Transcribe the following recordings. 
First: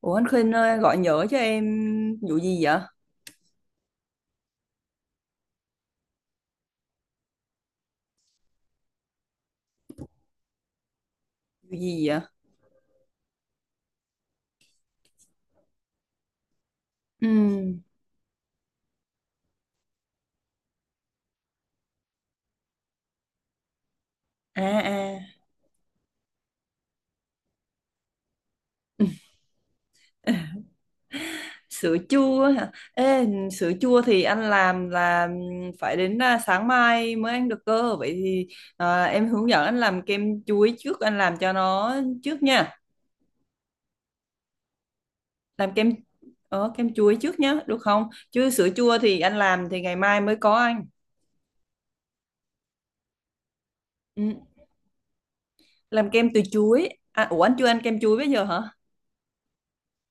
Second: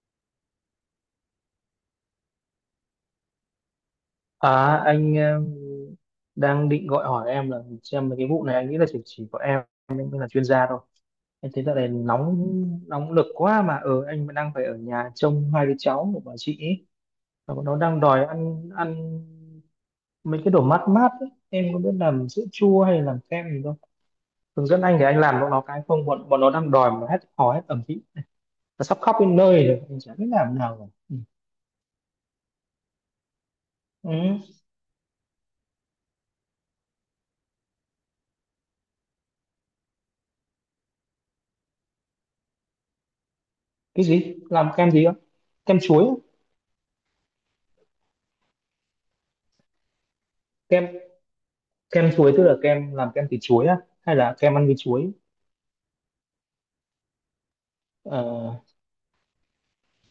Ủa anh Khuynh ơi, gọi nhỡ cho em vụ gì vậy? À, anh em đang định gọi hỏi em là xem mấy cái vụ này anh nghĩ là chỉ có em mới là chuyên gia thôi. Anh thấy dạo Vụ này gì vậy? nóng nóng lực quá mà ở anh vẫn đang phải ở nhà trông hai đứa cháu của bà chị ấy. Ừ. Và bọn nó đang đòi ăn ăn mấy cái đồ mát mát ấy. Em có biết làm sữa chua hay làm kem gì không? À Hướng dẫn anh để anh à. làm bọn nó cái không bọn bọn nó đang đòi mà hết hò hết ẩm ý. Nó sắp khóc đến nơi rồi, anh chả biết làm nào rồi. Ừ. Sữa chua hả? Ê, sữa chua Ừ. thì anh làm là phải đến sáng mai mới ăn được cơ. Vậy thì em hướng dẫn anh làm kem chuối trước, anh làm cho nó trước nha. Cái gì? Làm kem gì không? Làm Kem kem chuối, á? Kem chuối trước nhá, được không? Chứ sữa chua thì anh làm thì ngày mai mới có anh. Kem kem chuối tức là kem làm kem từ chuối á hay Ừ. là kem ăn với chuối? Làm kem từ chuối. À, ủa anh chưa ăn kem chuối bây giờ Ờ, hả?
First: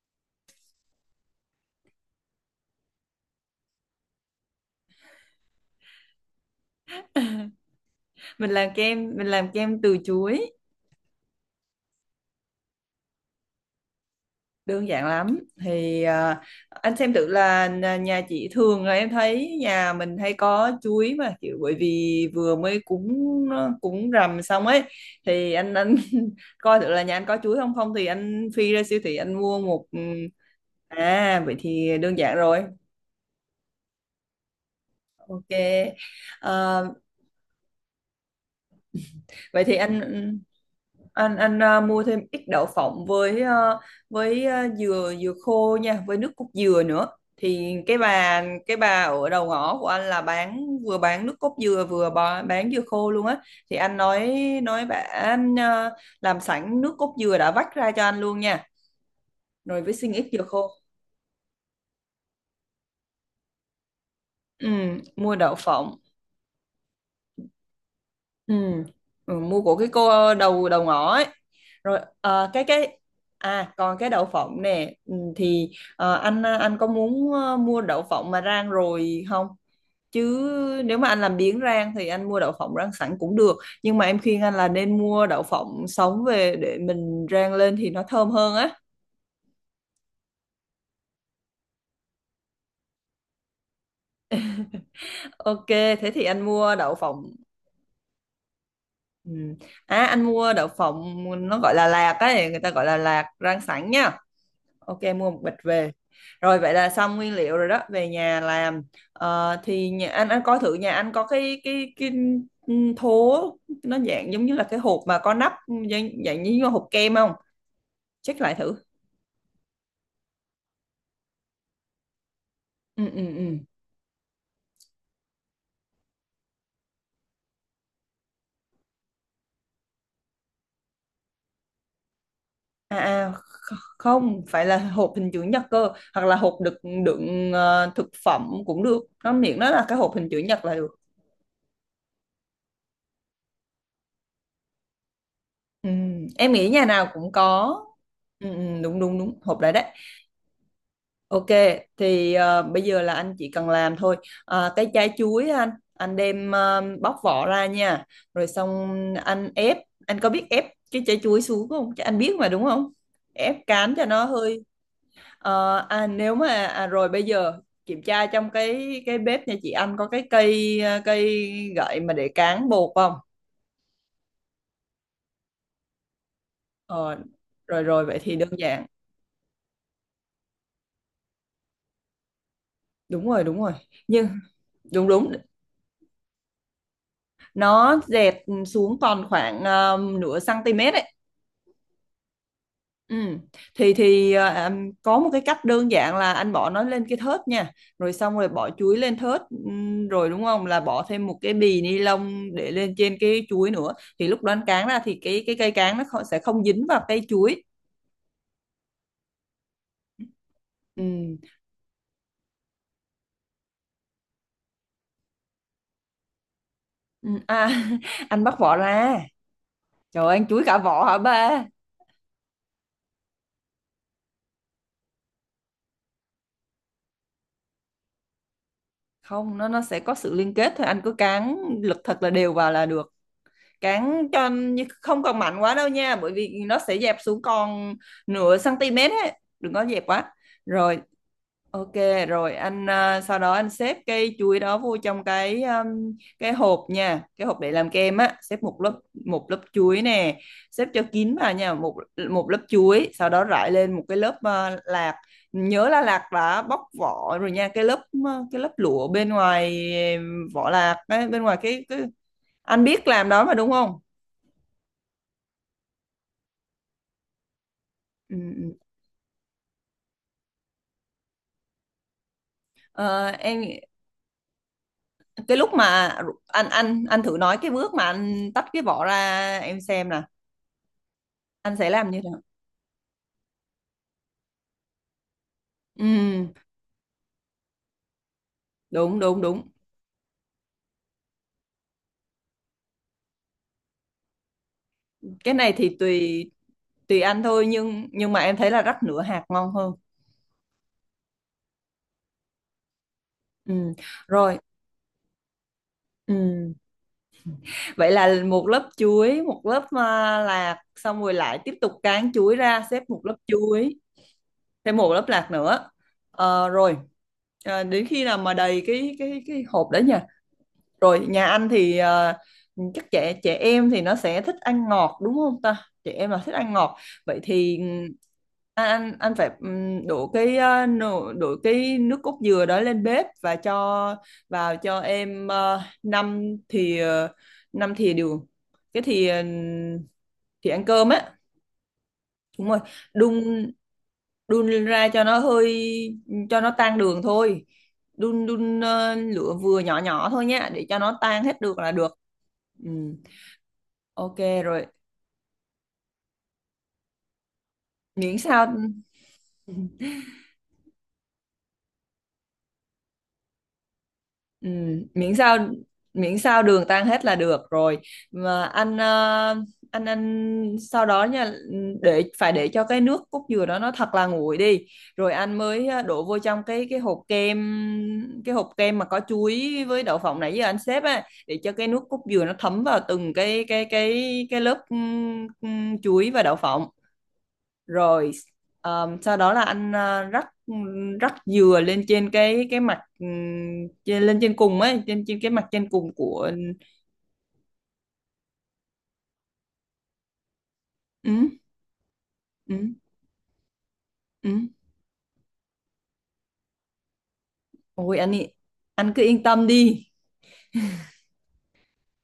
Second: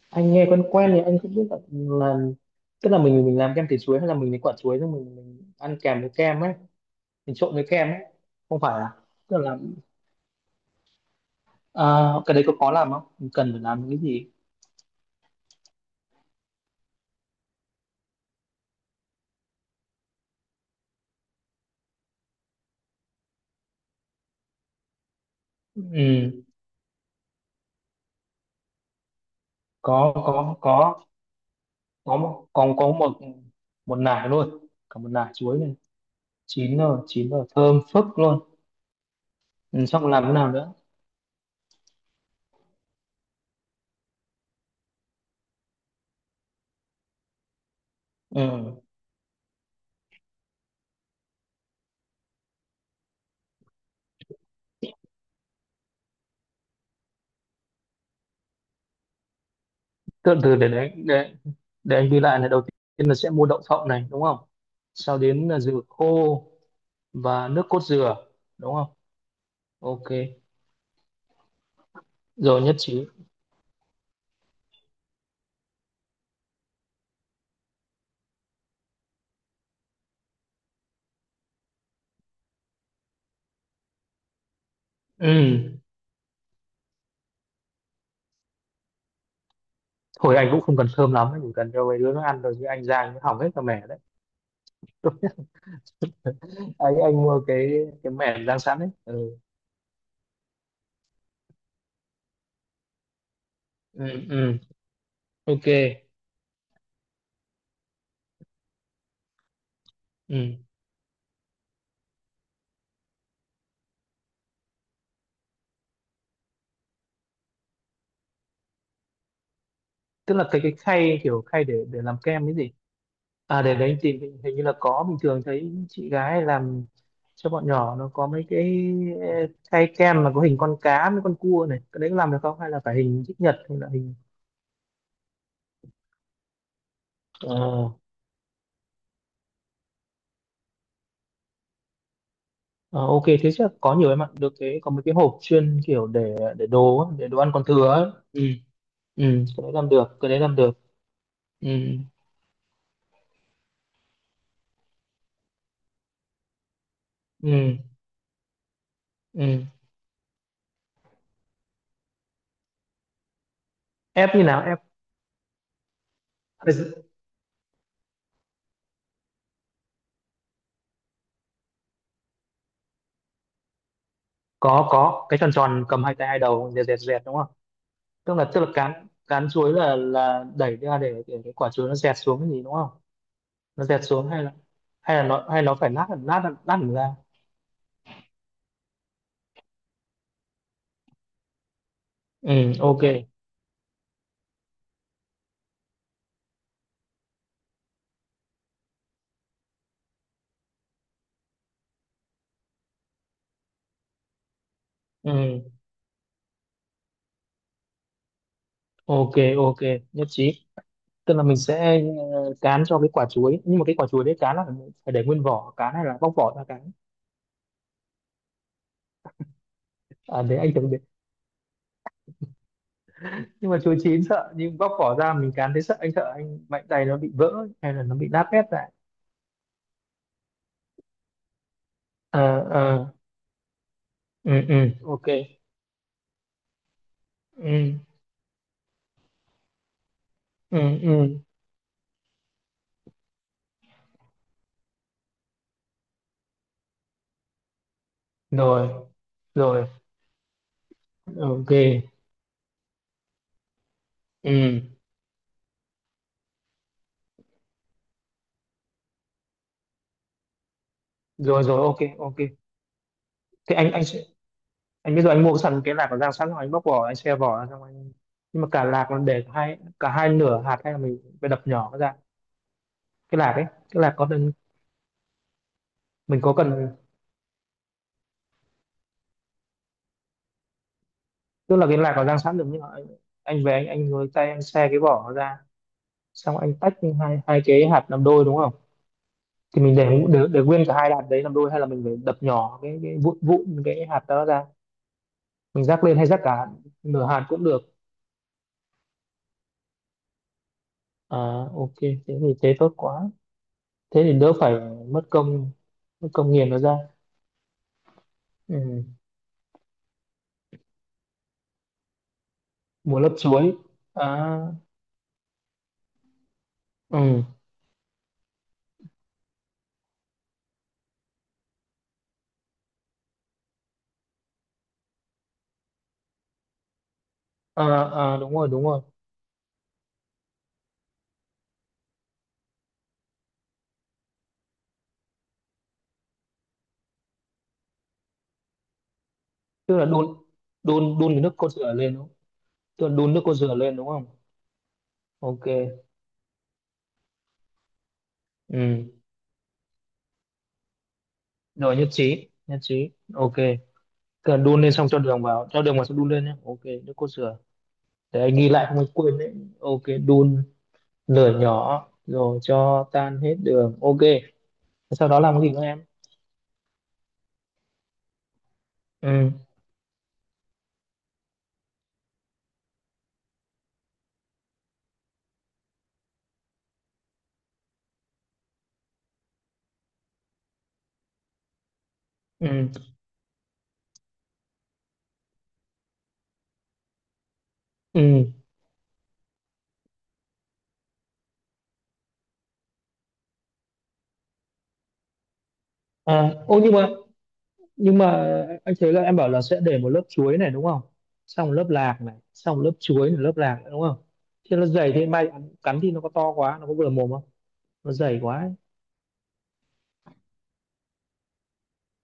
anh nghe quen quen thì anh không biết là tức là mình làm kem từ chuối hay là mình lấy quả chuối xong mình ăn kèm với kem ấy, mình trộn với kem ấy. Không phải à, Mình tức làm là, kem từ chuối. à, cái đấy có khó làm không, mình cần phải làm cái gì? Đơn giản lắm thì anh xem thử là nhà nhà chị thường là em thấy nhà mình hay có chuối mà kiểu bởi vì vừa mới cúng cúng rằm xong ấy thì anh Ừ, anh coi thử là nhà anh có chuối không, không thì anh phi ra siêu thị anh mua một. Ừ, có À vậy thì đơn có giản một- rồi. có có một một nải, luôn cả một nải Ok. chuối này, Ờ, chín rồi, chín rồi, thơm phức luôn. vậy thì Ừ, anh xong làm thế nào nữa? anh anh ờ, mua thêm ít đậu phộng với với dừa dừa khô nha, với nước cốt dừa nữa. Thì cái bà cái Ừ. bà ở đầu ngõ của anh là bán vừa bán nước cốt dừa vừa bò- bán dừa khô luôn á. Thì anh nói bà anh làm sẵn nước cốt dừa đã vắt ra cho anh luôn nha. Rồi với xin ít Từ dừa từ, để khô. để anh ghi lại này. Đầu tiên là sẽ mua đậu phộng này đúng không, Ừ, sau mua đến đậu là dừa phộng. khô và nước cốt dừa Ừ. đúng không? Ừ, mua của cái Ok, cô đầu đầu ngõ ấy. Rồi ờ, rồi nhất cái trí. à còn cái đậu phộng nè, thì anh có muốn mua đậu phộng mà rang rồi không? Chứ nếu mà anh làm biếng rang thì anh mua đậu phộng rang sẵn cũng được, nhưng mà em khuyên anh là nên mua đậu Ừ. phộng sống về để mình rang lên thì nó thơm hơn á. Thôi, anh cũng không cần thơm lắm, anh chỉ cần cho mấy đứa nó ăn rồi chứ anh ra anh hỏng hết cả mẻ đấy. Ok, thế thì anh mua đậu Anh phộng. mua cái mẻ rang sẵn đấy. Ừ. Ừ. À anh mua đậu phộng nó gọi là lạc ấy, người ta gọi là lạc rang sẵn Ừ, nha. ừ, Ok, mua một bịch ok, về, rồi vậy là xong nguyên liệu rồi đó, về nhà làm. Ờ, thì nhà anh ừ. coi thử nhà anh có cái thố, nó dạng giống như là cái hộp mà có nắp, dạng như hộp kem không, check lại thử. Tức là cái khay, kiểu khay để làm kem cái gì? ừ ừ ừ À, để đấy thì hình hình như là có, bình thường thấy chị gái làm cho bọn nhỏ nó có mấy cái khay kem mà có hình con cá với con cua này, cái đấy có làm được không hay là phải à, hình à chữ nhật kh- hay là hình? không phải là hộp hình chữ nhật cơ, hoặc là hộp đựng đựng Ờ, ờ, thực phẩm cũng được, nó miệng nó là cái hộp hình chữ nhật là được. ờ, ok, thế chắc có nhiều em ạ, được cái có mấy cái hộp chuyên Ừ, kiểu để em để nghĩ nhà đồ nào á, để cũng đồ ăn còn có. thừa ấy. Ừ. Ừ, ừ, đúng đúng Ừ, đúng hộp cái đấy đấy đấy. làm được, cái đấy làm được. Ok, Ừ, thì bây giờ là anh chỉ cần làm thôi. À, cái trái chuối á anh đem bóc vỏ ra ừ, nha. Rồi xong anh ừ. ép, anh có biết ép cái trái chuối xuống không? Chứ anh biết mà đúng không? Ép cán cho nó Ép như nào, hơi. ép? Nếu mà rồi bây giờ kiểm tra trong cái bếp nhà chị anh có cái cây cây gậy mà để cán bột không? Có cái tròn tròn cầm hai tay, hai đầu dẹt dẹt Ờ, dẹt đúng không? rồi rồi vậy tức thì là đơn tức là giản. cán cán chuối là đẩy ra để cái quả chuối nó dẹt xuống cái gì đúng không? Đúng rồi, đúng rồi. Nó dẹt Nhưng xuống hay là, đúng hay là đúng, nó hay nó phải lát lát lát hẳn ra? nó dẹt xuống còn khoảng nửa cm ấy. Ừ, ok. Ừ. Thì có một cái cách đơn giản là anh bỏ nó lên cái thớt nha, rồi xong rồi bỏ chuối lên thớt, rồi đúng không, là bỏ thêm một cái bì ni lông để lên trên cái chuối nữa, thì lúc đó anh cán ra thì cái cây Ừ, cán nó không, sẽ không dính vào cây chuối. ok, ok, nhất trí. Tức Ừ. là mình sẽ, cán cho cái quả chuối, nhưng mà cái quả chuối đấy cán là phải để nguyên vỏ cán hay là bóc vỏ ra cán? Ừ. À, anh bắt vỏ ra, trời ơi, À, anh đấy chuối anh cả tưởng biết, vỏ hả ba? nhưng mà chuối chín sợ, nhưng bóc vỏ ra mình cán thấy sợ, anh sợ anh mạnh tay nó bị vỡ hay là nó bị nát bét lại. Không, nó nó sẽ có sự liên kết thôi, anh cứ cán lực thật là đều Ờ, vào là ờ. được. Cán cho Ừ, ừ, không ok. cần mạnh quá đâu nha, bởi vì nó sẽ dẹp xuống Ừ, còn nửa cm ấy, đừng có dẹp quá. ừ, Rồi, ừ. ok. Rồi anh sau đó anh xếp cây chuối đó vô trong cái hộp nha, cái hộp để làm kem á, xếp một lớp, Rồi, một lớp rồi, chuối nè, xếp cho kín vào nha, một OK. một lớp chuối, sau đó rải lên một cái lớp Ừ. lạc. Nhớ là lạc đã bóc vỏ rồi nha, cái lớp lụa bên ngoài, vỏ lạc ấy, bên ngoài Rồi, rồi, cái, OK, cái OK. anh biết làm đó mà đúng Thế anh không. anh sẽ, anh bây giờ anh mua sẵn cái lạc của Giang sẵn rồi anh bóc vỏ, anh xe vỏ ra, xong anh... Ừ, Nhưng mà ừ. cả lạc nó để hai, cả hai nửa hạt hay là mình phải đập nhỏ nó ra? Ờ, Cái lạc em ấy, nghĩ- cái lạc có cần, cái lúc mà ru- mình có anh cần... anh anh thử nói cái bước mà anh tách cái vỏ ra em xem nè, anh Tức là sẽ cái làm lạc như có thế giang nào. sẵn được, nhưng mà anh về anh với tay anh xe cái vỏ nó ra, Ừ, xong anh tách hai hai cái hạt làm đôi đúng không? đúng đúng đúng, Thì mình để nguyên cả hai hạt đấy làm đôi hay là mình phải đập nhỏ cái vụn vụn cái hạt đó ra? cái này Mình thì rắc lên hay rắc tùy, cả tùy nửa anh hạt cũng thôi, được? nhưng mà em thấy là rắc nửa hạt ngon hơn. À, ok, thế thì tốt quá. Ừ, Thế thì đỡ rồi. phải mất công mất công nghiền Ừ. nó ra. Vậy là một lớp Ừ. chuối một lớp lạc xong rồi lại tiếp tục cán chuối ra xếp Một một lớp lớp chuối. chuối, À, thêm một lớp lạc nữa. Ờ, rồi. ừ. Ờ, đến khi nào mà đầy cái hộp đấy nhỉ. Rồi nhà anh thì chắc trẻ trẻ em thì nó sẽ thích ăn ngọt đúng không ta? Trẻ em là thích ăn ngọt. Vậy thì À, ừm, à, đúng rồi, đúng anh rồi. anh anh phải đổ đổ cái nước cốt dừa đó lên bếp và cho vào cho em năm thìa, năm thìa đường. Cái thìa Tức là đun thìa ăn cơm đun á. đun cái nước cốt dừa lên đúng không? Đúng rồi. Tức là đun nước đun cốt dừa lên đúng không? đun lên ra cho nó Ok. hơi, cho nó tan đường thôi. Đun đun Ừ. Lửa vừa nhỏ nhỏ thôi nhé, để cho nó tan hết được là Rồi nhất được. trí, nhất Ừ. trí. Ok. Ok. Tức là đun Rồi, lên xong cho đường vào xong đun lên nhé. Ok, nước cốt dừa. miễn Để anh sao. ghi lại không anh quên đấy. Ok, đun lửa nhỏ rồi cho tan hết đường. Ok. Ừ, Sau miễn đó làm sao cái gì nữa em? miễn sao đường tan hết là được rồi. Mà anh Ừ. anh sau đó nha, để phải để cho cái nước cốt dừa đó nó thật là nguội đi, rồi anh mới đổ vô trong cái hộp kem, cái hộp kem mà có chuối với đậu phộng nãy giờ anh xếp á, để cho cái nước cốt dừa nó Ừ. thấm vào từng cái lớp chuối và đậu phộng. Rồi Ừ. Sau đó là anh rắc, rắc dừa lên trên cái mặt, lên trên cùng ấy, trên trên cái mặt trên cùng của. À, ô, nhưng mà anh thấy là em bảo là sẽ để một lớp chuối này đúng không? Ừ, Xong một lớp lạc này, xong một lớp ừ, chuối này, lớp lạc nữa đúng không? ừ. Thế nó dày thế mai cắn thì nó có to quá, nó có vừa mồm không? Nó Ôi anh dày ý, quá ấy. anh cứ yên tâm đi,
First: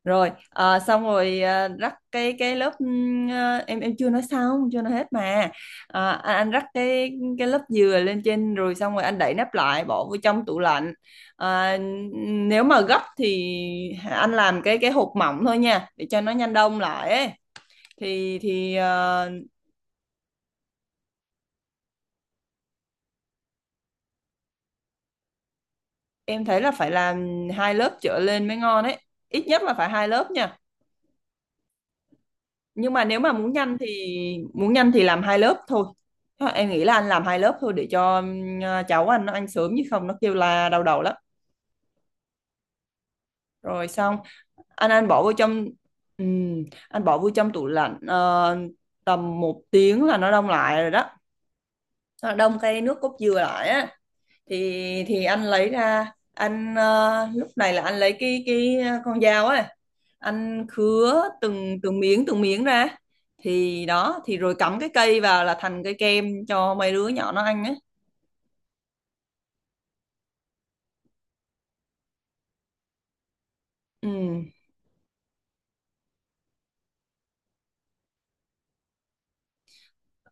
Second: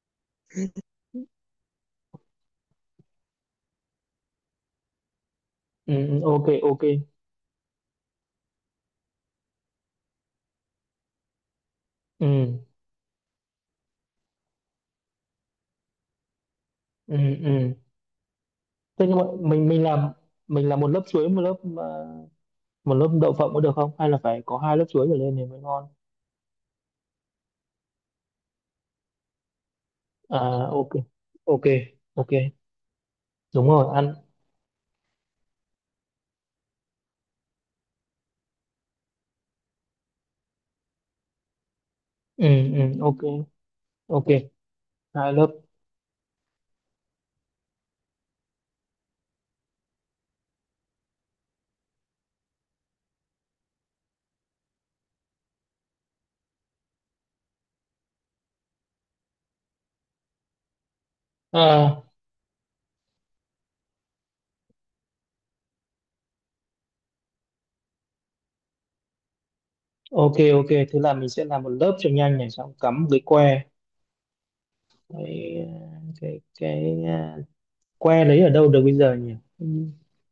rồi xong rồi rắc cái lớp ờ, em chưa nói xong, chưa nói hết mà. Ừ, Ờ, ừ, ok, anh rắc ok. cái lớp dừa lên trên rồi, xong rồi anh đậy nắp lại bỏ vô trong tủ lạnh. Ờ, Ừ, nếu mà gấp thì anh làm cái hộp mỏng thôi nha, để cho nó nhanh đông lại ừ, ấy. ừ. thì thì Thế nhưng mà ờ, mình làm một lớp chuối, một lớp, à, một lớp đậu phộng có được không? Hay là phải có hai lớp chuối trở lên thì mới ngon? em thấy là phải làm hai lớp trở lên mới ngon ấy, ít nhất là phải hai lớp À, nha. ok, ok, ok, Nhưng mà nếu mà muốn đúng nhanh thì, rồi ăn. muốn nhanh thì làm hai lớp thôi. Thôi, em nghĩ là anh làm hai lớp thôi để cho, cháu anh nó ăn sớm chứ không nó kêu la đau đầu lắm. Ừ, ừ, ok, Rồi xong ok, anh bỏ hai vô lớp. trong, anh bỏ vô trong tủ lạnh tầm một tiếng là nó đông lại rồi đó, nó đông cái nước cốt dừa lại á. Thì anh lấy ra anh, lúc này là anh lấy cái con dao ấy, anh khứa từng À, từng miếng ra, thì đó thì rồi cắm cái cây vào là thành cây kem cho mấy đứa nhỏ nó ăn ấy. ok, ok, thế là mình sẽ làm một lớp cho nhanh này xong cắm một cái que, Ừ. cái cái à, que lấy ở đâu được bây giờ nhỉ? Ừ,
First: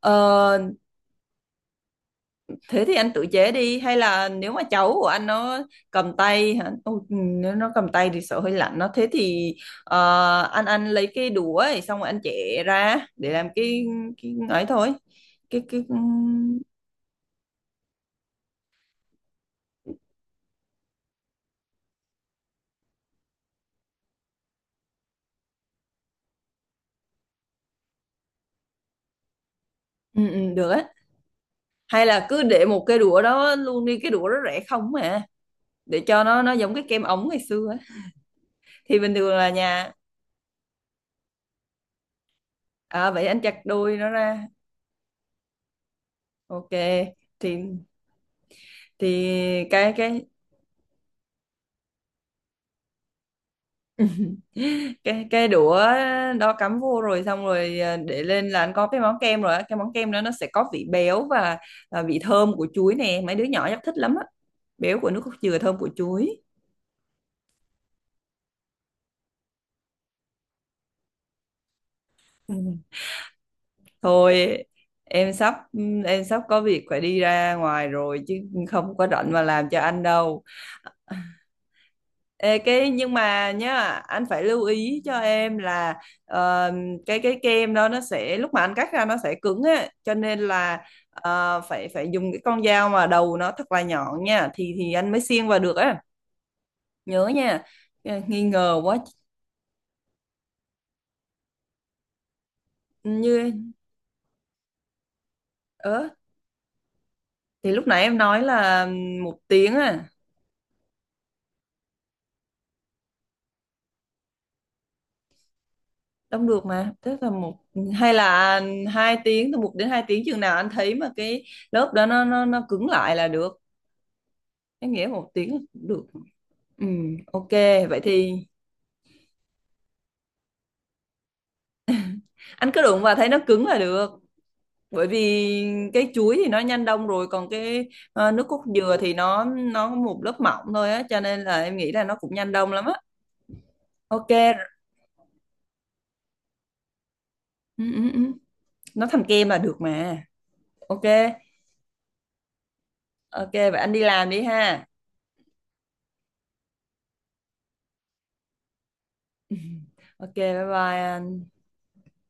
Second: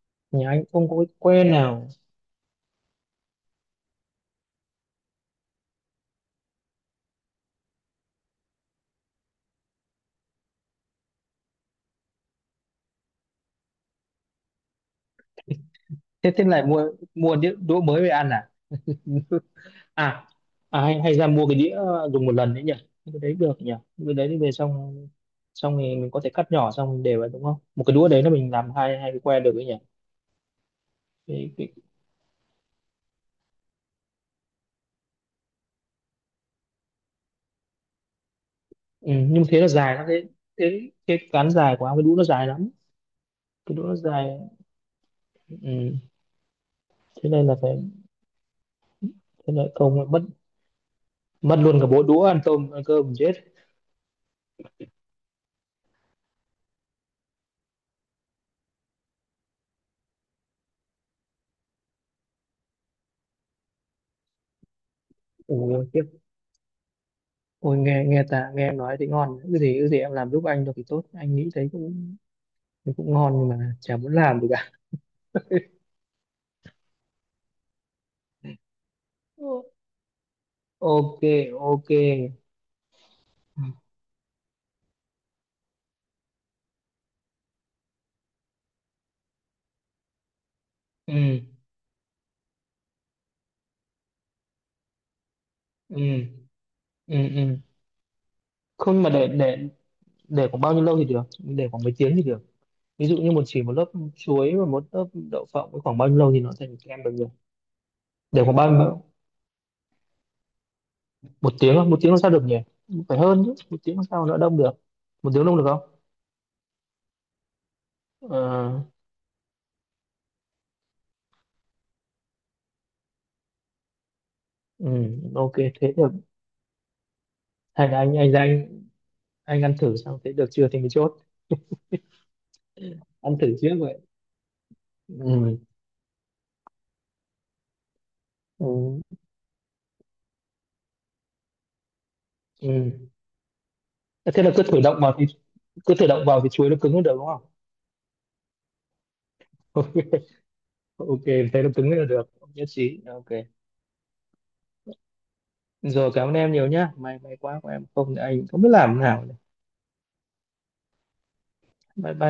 Ờ, nhà anh không có cái que nào. thế thì anh tự chế đi, hay là nếu mà cháu của anh nó cầm tay hả? Ôi, ừ, nếu nó cầm tay thì sợ hơi lạnh nó, thế thì anh lấy cái đũa ấy, xong rồi anh chẻ ra để làm cái ấy thôi, cái Thế thế lại mua mua đĩa đũa mới về ăn à? À, hay hay ra mua cái đĩa dùng một lần đấy nhỉ? Cái đấy được nhỉ? Cái đấy thì về xong, thì mình có thể cắt nhỏ xong mình để vào đúng không, một cái đũa đấy là mình làm hai hai cái que được đấy nhỉ? ừ, ừ, được á. cái, cái, Hay là cứ để một cái đũa đó luôn đi, cái đũa đó rẻ không mà, để cho nó giống cái kem ống ngày xưa á. Thì ừ, bình thường nhưng là thế là nhà. dài lắm. Thế thế cái cán dài của ông, cái đũa nó dài lắm, À, vậy anh chặt cái đũa nó đôi nó dài. ra. Ừ. Ok. Thế nên là thì phải, thì thế lợi cái công là cái mất mất luôn cả bộ đũa ăn tôm ăn cơm chết. cái đũa đó cắm vô rồi xong rồi, để lên là anh có cái món kem rồi á. Cái món kem đó nó sẽ có vị béo và vị thơm của chuối nè, mấy đứa nhỏ chắc thích lắm á, béo của nước cốt dừa, thơm Ủa của tiếp, chuối. ôi nghe nghe ta nghe em nói thì ngon, cái gì em làm giúp anh được thì tốt, anh nghĩ thấy cũng, thì cũng ngon nhưng mà chả muốn làm được Thôi cả. em sắp em sắp có việc phải đi ra ngoài rồi chứ không có rảnh mà Ừ. làm cho anh đâu. Ok, ok. Ê, cái nhưng mà nhá, anh phải lưu ý cho em là ờ, cái kem đó nó sẽ lúc mà anh cắt ra nó sẽ cứng á, cho nên là Ừ, ờ, phải phải dùng cái con dao mà đầu nó thật là nhọn nha, thì anh mới xiên vào được ừ, á, ừ, nhớ ừ. nha. Ờ, nghi ngờ quá. Không, mà để để khoảng bao nhiêu lâu thì được, để khoảng mấy tiếng thì được? Ví dụ như Như một lớp chuối và một lớp đậu phộng với khoảng ớ bao nhiêu lâu thì nó thành kem được nhỉ? thì lúc nãy em nói Để khoảng bao là nhiêu? một tiếng á, Một tiếng không? Một tiếng làm sao được nhỉ, phải hơn chứ, một tiếng làm sao nó đông được? Một tiếng đông được không? đông được mà, tức là một hay là Ờ, 2 tiếng, từ một đến 2 tiếng, chừng nào anh thấy mà cái lớp đó nó cứng lại là được. ừ, Em nghĩ một tiếng ok, là cũng thế được. được. Ừ, ok Hay là vậy anh thì ra anh ăn thử xong thế được chưa thì mình chốt, anh cứ đụng vào thấy nó ăn thử cứng trước là vậy. được, bởi Ừ, vì cái chuối thì nó nhanh đông rồi, còn cái nước cốt ừ, dừa thì nó có một lớp mỏng thôi á, cho nên là em nghĩ là nó cũng nhanh đông lắm ừ. á. Ok. Ờ, thế là cứ thử động vào thì, cứ thử động vào thì chuối nó cứng hơn được đúng không? Ừ, ừ, ừ. Nó thành kem là được mà. Ok. Ok, thế nó cứng là được, nhất trí, ok. Ok vậy anh đi làm đi ha. Rồi, cảm ơn em nhiều nhá, may may quá của em không thì anh không biết làm thế nào. Ok, bye bye anh. Bye bye.